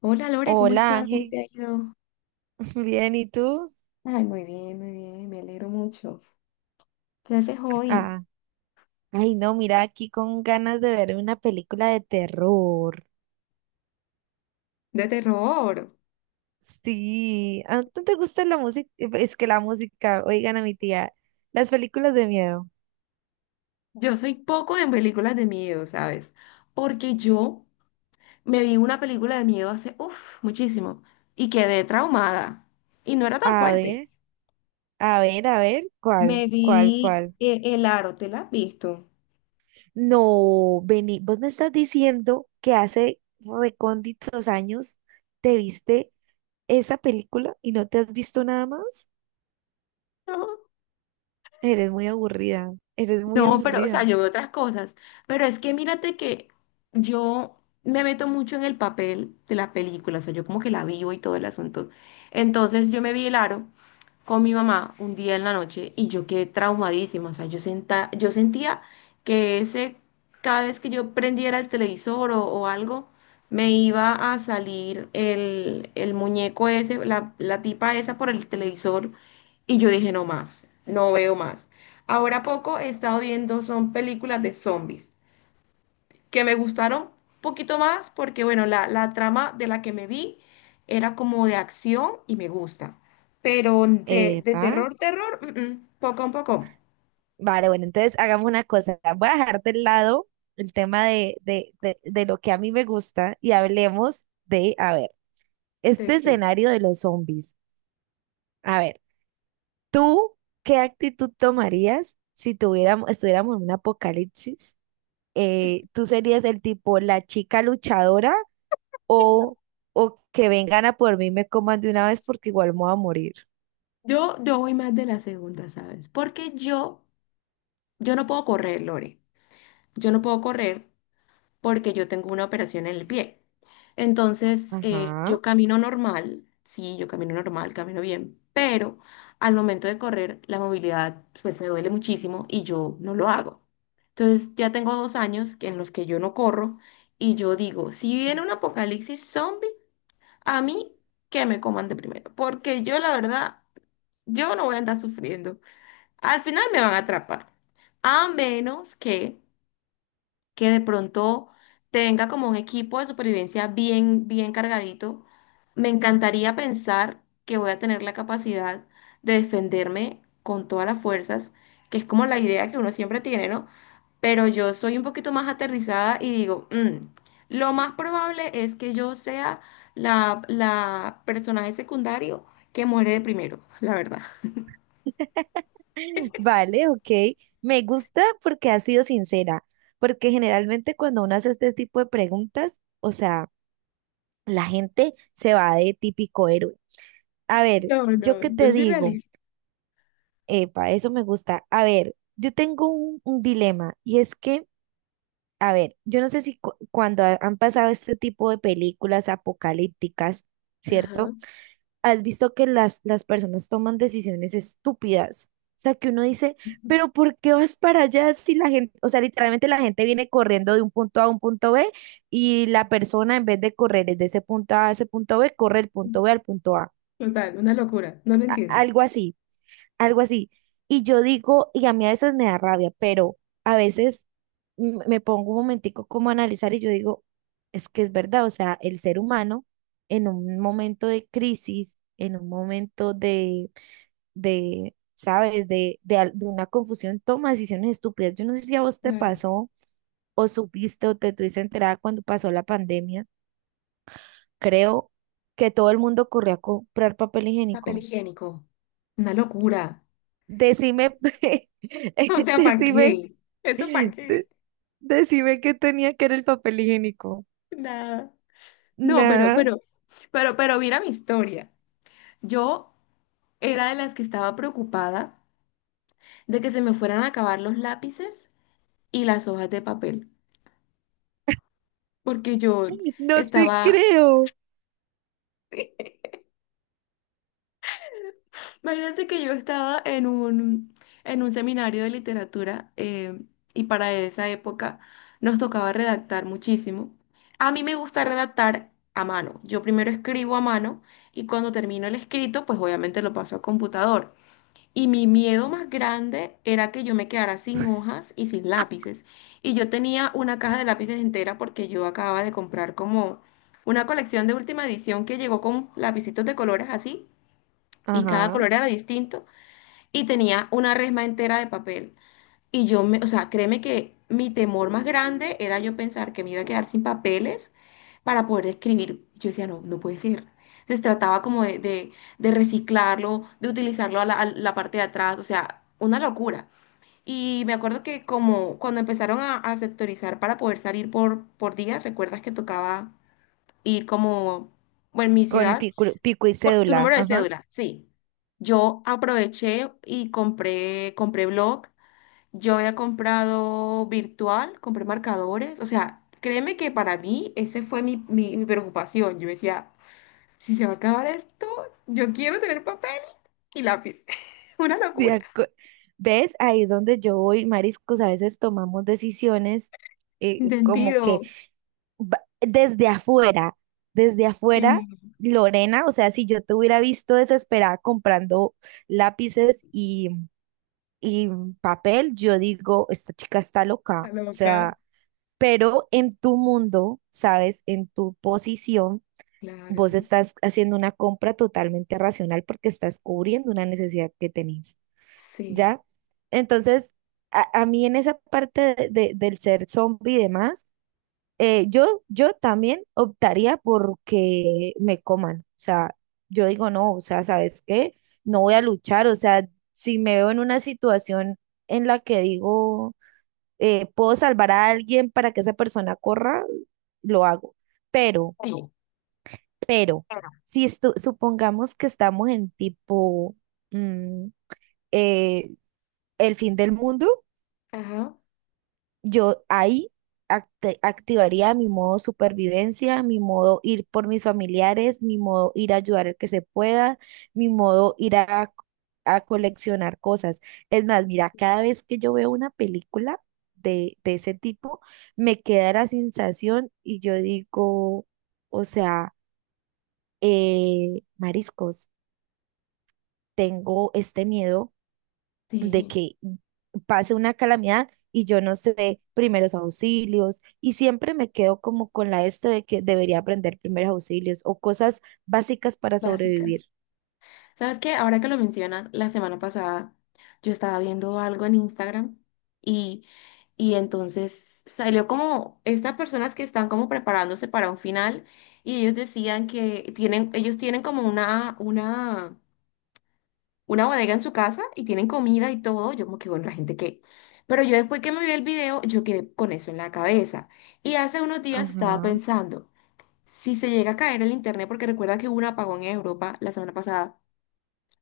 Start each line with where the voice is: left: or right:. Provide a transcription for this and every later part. left: Hola Lore, ¿cómo
right: Hola
left: estás? ¿Cómo
right: Ángel,
left: te ha ido?
right: bien, ¿y tú?
left: Ay, muy bien, me alegro mucho. ¿Qué haces hoy?
right: Ah, ay no, mira, aquí con ganas de ver una película de terror.
left: De terror.
right: Sí, ¿a ti te gusta la música? Es que la música, oigan a mi tía, las películas de miedo.
left: Yo soy poco en películas de miedo, ¿sabes? Porque yo me vi una película de miedo hace, uff, muchísimo y quedé traumada. Y no era tan
right: A
left: fuerte.
right: ver, a ver, a ver, ¿cuál,
left: Me
right: cuál,
left: vi
right: cuál?
left: El Aro, ¿te la has visto?
right: No, Beni, vos me estás diciendo que hace recónditos años te viste esa película y no te has visto nada más.
left: No.
right: Eres muy aburrida, eres muy
left: No, pero, o sea,
right: aburrida.
left: yo veo otras cosas. Pero es que mírate que yo me meto mucho en el papel de la película, o sea, yo como que la vivo y todo el asunto. Entonces yo me vi El Aro con mi mamá un día en la noche y yo quedé traumadísima. O sea, yo sentía que ese, cada vez que yo prendiera el televisor o algo, me iba a salir el muñeco ese, la tipa esa por el televisor y yo dije, no más, no veo más. Ahora poco he estado viendo son películas de zombies que me gustaron un poquito más porque, bueno, la trama de la que me vi era como de acción y me gusta, pero de
right: Epa.
left: terror, terror, poco a poco.
right: Vale, bueno, entonces hagamos una cosa. Voy a dejar de lado el tema de lo que a mí me gusta y hablemos de, a ver,
left: ¿De
right: este
left: qué?
right: escenario de los zombies. A ver, ¿tú qué actitud tomarías si estuviéramos en un apocalipsis? ¿Tú serías el tipo, la chica luchadora o, o que vengan a por mí y me coman de una vez porque igual me voy a morir?
left: Yo voy más de la segunda, ¿sabes? Porque yo no puedo correr, Lore. Yo no puedo correr porque yo tengo una operación en el pie. Entonces,
right: Ajá.
left: yo camino normal, sí, yo camino normal, camino bien, pero al momento de correr, la movilidad pues me duele muchísimo y yo no lo hago. Entonces, ya tengo dos años en los que yo no corro y yo digo, si viene un apocalipsis zombie, a mí que me coman de primero, porque yo la verdad, yo no voy a andar sufriendo. Al final me van a atrapar, a menos que de pronto tenga como un equipo de supervivencia bien, bien cargadito. Me encantaría pensar que voy a tener la capacidad de defenderme con todas las fuerzas, que es como la idea que uno siempre tiene, ¿no? Pero yo soy un poquito más aterrizada y digo, "Mm, lo más probable es que yo sea la personaje secundario que muere de primero", la verdad.
right: Vale, ok. Me gusta porque has sido sincera, porque generalmente cuando uno hace este tipo de preguntas, o sea, la gente se va de típico héroe. A ver,
left: No,
right: yo
left: no,
right: qué
left: yo
right: te
left: soy
right: digo,
left: realista.
right: epa, eso me gusta. A ver, yo tengo un dilema y es que, a ver, yo no sé si cuando han pasado este tipo de películas apocalípticas,
left: Ajá,
right: ¿cierto? Has visto que las personas toman decisiones estúpidas. O sea, que uno dice, pero ¿por qué vas para allá si la gente, o sea, literalmente la gente viene corriendo de un punto a un punto B y la persona en vez de correr desde ese punto A a ese punto B, corre el punto B al punto A.
left: total, una locura. No lo entiendo.
right: Algo así, algo así. Y yo digo, y a mí a veces me da rabia, pero a veces me pongo un momentico como a analizar y yo digo, es que es verdad, o sea, el ser humano en un momento de crisis, en un momento de ¿sabes?, de una confusión, toma decisiones estúpidas. Yo no sé si a vos te
left: Claro.
right: pasó o supiste o te tuviste enterada cuando pasó la pandemia, creo que todo el mundo corrió a comprar papel
left: Papel
right: higiénico.
left: higiénico. Una locura.
right: Decime,
left: O sea, ¿para
right: decime.
left: qué? ¿Eso para qué?
right: Decime qué tenía que era el papel higiénico.
left: Nada. No,
right: Nada,
left: pero mira mi historia. Yo era de las que estaba preocupada de que se me fueran a acabar los lápices y las hojas de papel, porque yo
right: no te
left: estaba...
right: creo.
left: Imagínate que yo estaba en un seminario de literatura y para esa época nos tocaba redactar muchísimo. A mí me gusta redactar a mano. Yo primero escribo a mano y cuando termino el escrito, pues obviamente lo paso a computador. Y mi miedo más grande era que yo me quedara sin hojas y sin lápices. Y yo tenía una caja de lápices entera porque yo acababa de comprar como una colección de última edición que llegó con lapicitos de colores así y cada
right: Ajá,
left: color era distinto y tenía una resma entera de papel. Y yo me, o sea, créeme que mi temor más grande era yo pensar que me iba a quedar sin papeles para poder escribir. Yo decía, no, no puede ser. Entonces trataba como de reciclarlo, de utilizarlo a a la parte de atrás, o sea, una locura. Y me acuerdo que como cuando empezaron a sectorizar para poder salir por días, recuerdas que tocaba ir como, bueno, en mi
right: con
left: ciudad
right: pico, pico y
left: tu
right: cédula.
left: número de
right: Ajá.
left: cédula, sí. Yo aproveché y compré, compré blog, yo había comprado virtual, compré marcadores, o sea, créeme que para mí ese fue mi preocupación. Yo decía, si se va a acabar esto, yo quiero tener papel y lápiz. Una
right: de
left: locura.
right: acu- ¿Ves? Ahí es donde yo voy, mariscos. A veces tomamos decisiones como
left: Sentido.
right: que va- desde afuera, desde afuera,
left: Sí,
right: Lorena, o sea, si yo te hubiera visto desesperada comprando lápices y papel, yo digo, esta chica está loca.
left: la
right: O
left: loca.
right: sea, pero en tu mundo, ¿sabes? En tu posición, vos
left: Claro,
right: estás haciendo una compra totalmente racional porque estás cubriendo una necesidad que tenés,
left: sí.
right: ¿ya? Entonces, a mí en esa parte del ser zombie y demás, yo, yo también optaría porque me coman, o sea, yo digo, no, o sea, ¿sabes qué? No voy a luchar, o sea, si me veo en una situación en la que digo puedo salvar a alguien para que esa persona corra, lo hago. Pero,
left: Sí.
right: pero, si supongamos que estamos en tipo mm, eh, el fin del mundo,
left: Ajá,
right: yo ahí activaría mi modo supervivencia, mi modo ir por mis familiares, mi modo ir a ayudar al que se pueda, mi modo ir a coleccionar cosas. Es más, mira, cada vez que yo veo una película de ese tipo, me queda la sensación y yo digo, o sea, mariscos, tengo este miedo de
left: sí,
right: que pase una calamidad y yo no sé primeros auxilios y siempre me quedo como con la este de que debería aprender primeros auxilios o cosas básicas para sobrevivir.
left: básicas. ¿Sabes qué? Ahora que lo mencionas, la semana pasada yo estaba viendo algo en Instagram y, y entonces salió como estas personas que están como preparándose para un final y ellos decían que tienen, ellos tienen como una bodega en su casa y tienen comida y todo. Yo como que, bueno, la gente que... Pero yo después que me vi el video, yo quedé con eso en la cabeza. Y hace unos días estaba
right: Ajá.
left: pensando, si se llega a caer el internet, porque recuerda que hubo un apagón en Europa la semana pasada,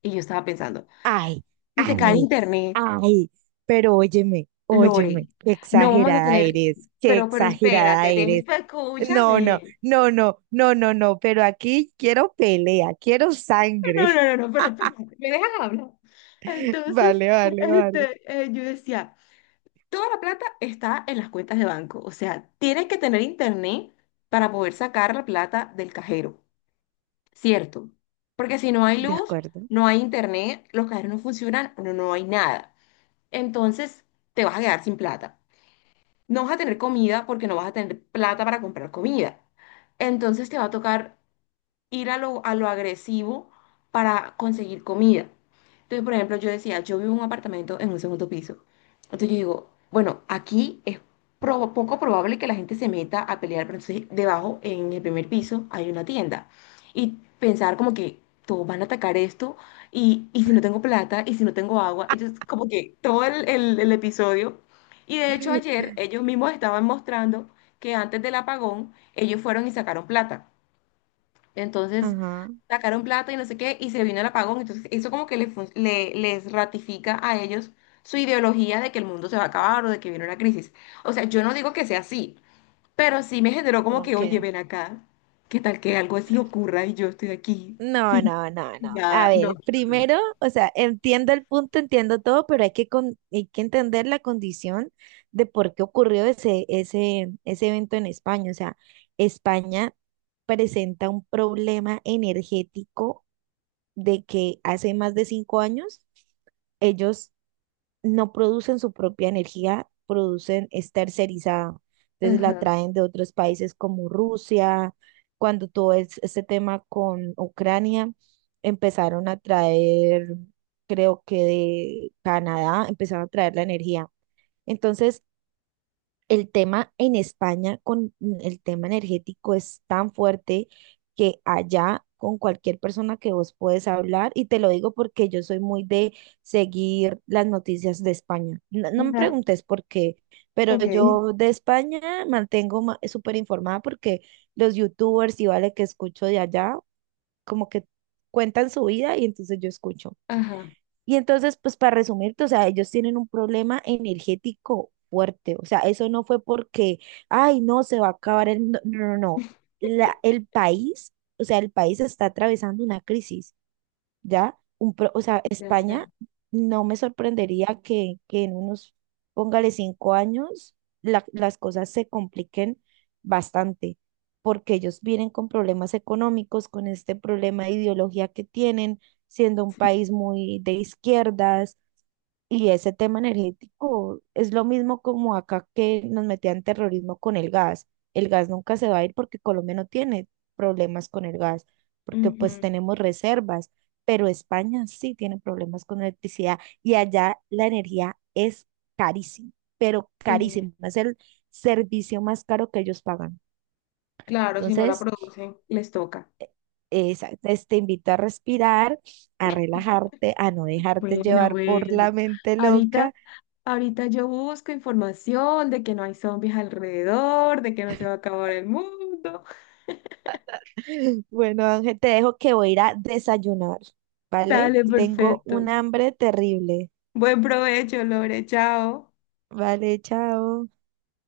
left: y yo estaba pensando.
right: Ay,
left: Si se cae el
right: ay,
left: internet,
right: ay, pero óyeme,
left: Lore,
right: óyeme, qué
left: no vamos a
right: exagerada
left: tener,
right: eres, qué
left: pero
right: exagerada
left: espérate, dejes,
right: eres.
left: pero
right: No, no,
left: escúchame.
right: no, no, no, no, no, pero aquí quiero pelea, quiero
left: No,
right: sangre.
left: no, no, no, pero espérate, me dejas hablar. Entonces,
right: Vale, vale, vale.
left: este, yo decía, toda la plata está en las cuentas de banco, o sea, tienes que tener internet para poder sacar la plata del cajero, ¿cierto? Porque si no hay
right: De
left: luz,
right: acuerdo.
left: no hay internet, los cajeros no funcionan, no, no hay nada. Entonces, te vas a quedar sin plata. No vas a tener comida porque no vas a tener plata para comprar comida. Entonces te va a tocar ir a a lo agresivo para conseguir comida. Entonces, por ejemplo, yo decía, yo vivo en un apartamento en un segundo piso. Entonces yo digo, bueno, aquí es poco probable que la gente se meta a pelear, pero entonces debajo, en el primer piso, hay una tienda. Y pensar como que todos van a atacar esto, y si no tengo plata, y si no tengo agua, entonces como que todo el episodio. Y de hecho ayer ellos mismos estaban mostrando que antes del apagón ellos fueron y sacaron plata. Entonces
right: Ajá.
left: sacaron plata y no sé qué, y se vino el apagón. Entonces eso como que les ratifica a ellos su ideología de que el mundo se va a acabar o de que viene una crisis. O sea, yo no digo que sea así, pero sí me generó como que, oye,
right: Ok.
left: ven acá, ¿qué tal que algo así ocurra y yo estoy aquí
right: No,
left: sin
right: no, no, no. A
left: nada? No,
right: ver,
left: qué horror.
right: primero, o sea, entiendo el punto, entiendo todo, pero hay que, hay que entender la condición de por qué ocurrió ese, ese, ese evento en España. O sea, España presenta un problema energético de que hace más de 5 años ellos no producen su propia energía, producen, es tercerizada. Entonces la
left: Ajá,
right: traen de otros países como Rusia. Cuando este tema con Ucrania, empezaron a traer, creo que de Canadá, empezaron a traer la energía. Entonces, el tema en España con el tema energético es tan fuerte que allá con cualquier persona que vos puedes hablar, y te lo digo porque yo soy muy de seguir las noticias de España. No, no me
left: ajá,
right: preguntes por qué, pero
left: ok.
right: yo de España mantengo súper informada porque los youtubers y vale que escucho de allá, como que cuentan su vida y entonces yo escucho.
left: Ajá,
right: Y entonces, pues para resumirte, o sea, ellos tienen un problema energético fuerte. O sea, eso no fue porque, ay, no, se va a acabar el mundo". No, no, no. La, el país, o sea, el país está atravesando una crisis. ¿Ya? O sea,
left: ya,
right: España
left: ya.
right: no me sorprendería que en unos, póngale 5 años, las cosas se compliquen bastante, porque ellos vienen con problemas económicos, con este problema de ideología que tienen, siendo un
left: Sí.
right: país muy de izquierdas, y ese tema energético es lo mismo como acá que nos metían terrorismo con el gas. El gas nunca se va a ir porque Colombia no tiene problemas con el gas, porque pues
left: Ujú,
right: tenemos reservas, pero España sí tiene problemas con electricidad y allá la energía es carísima, pero
left: sí.
right: carísima, es el servicio más caro que ellos pagan.
left: Claro, si no la
right: Entonces,
left: producen, les toca.
right: te invito a respirar, a relajarte, a no dejarte
left: Bueno,
right: llevar por
left: bueno.
right: la mente
left: Ahorita
right: loca.
left: Ahorita yo busco información de que no hay zombies alrededor, de que no se va a acabar el mundo.
right: Bueno, Ángel, te dejo que voy a ir a desayunar, ¿vale?
left: Dale,
right: Tengo
left: perfecto.
right: un hambre terrible.
left: Buen provecho, Lore. Chao.
right: Vale, chao.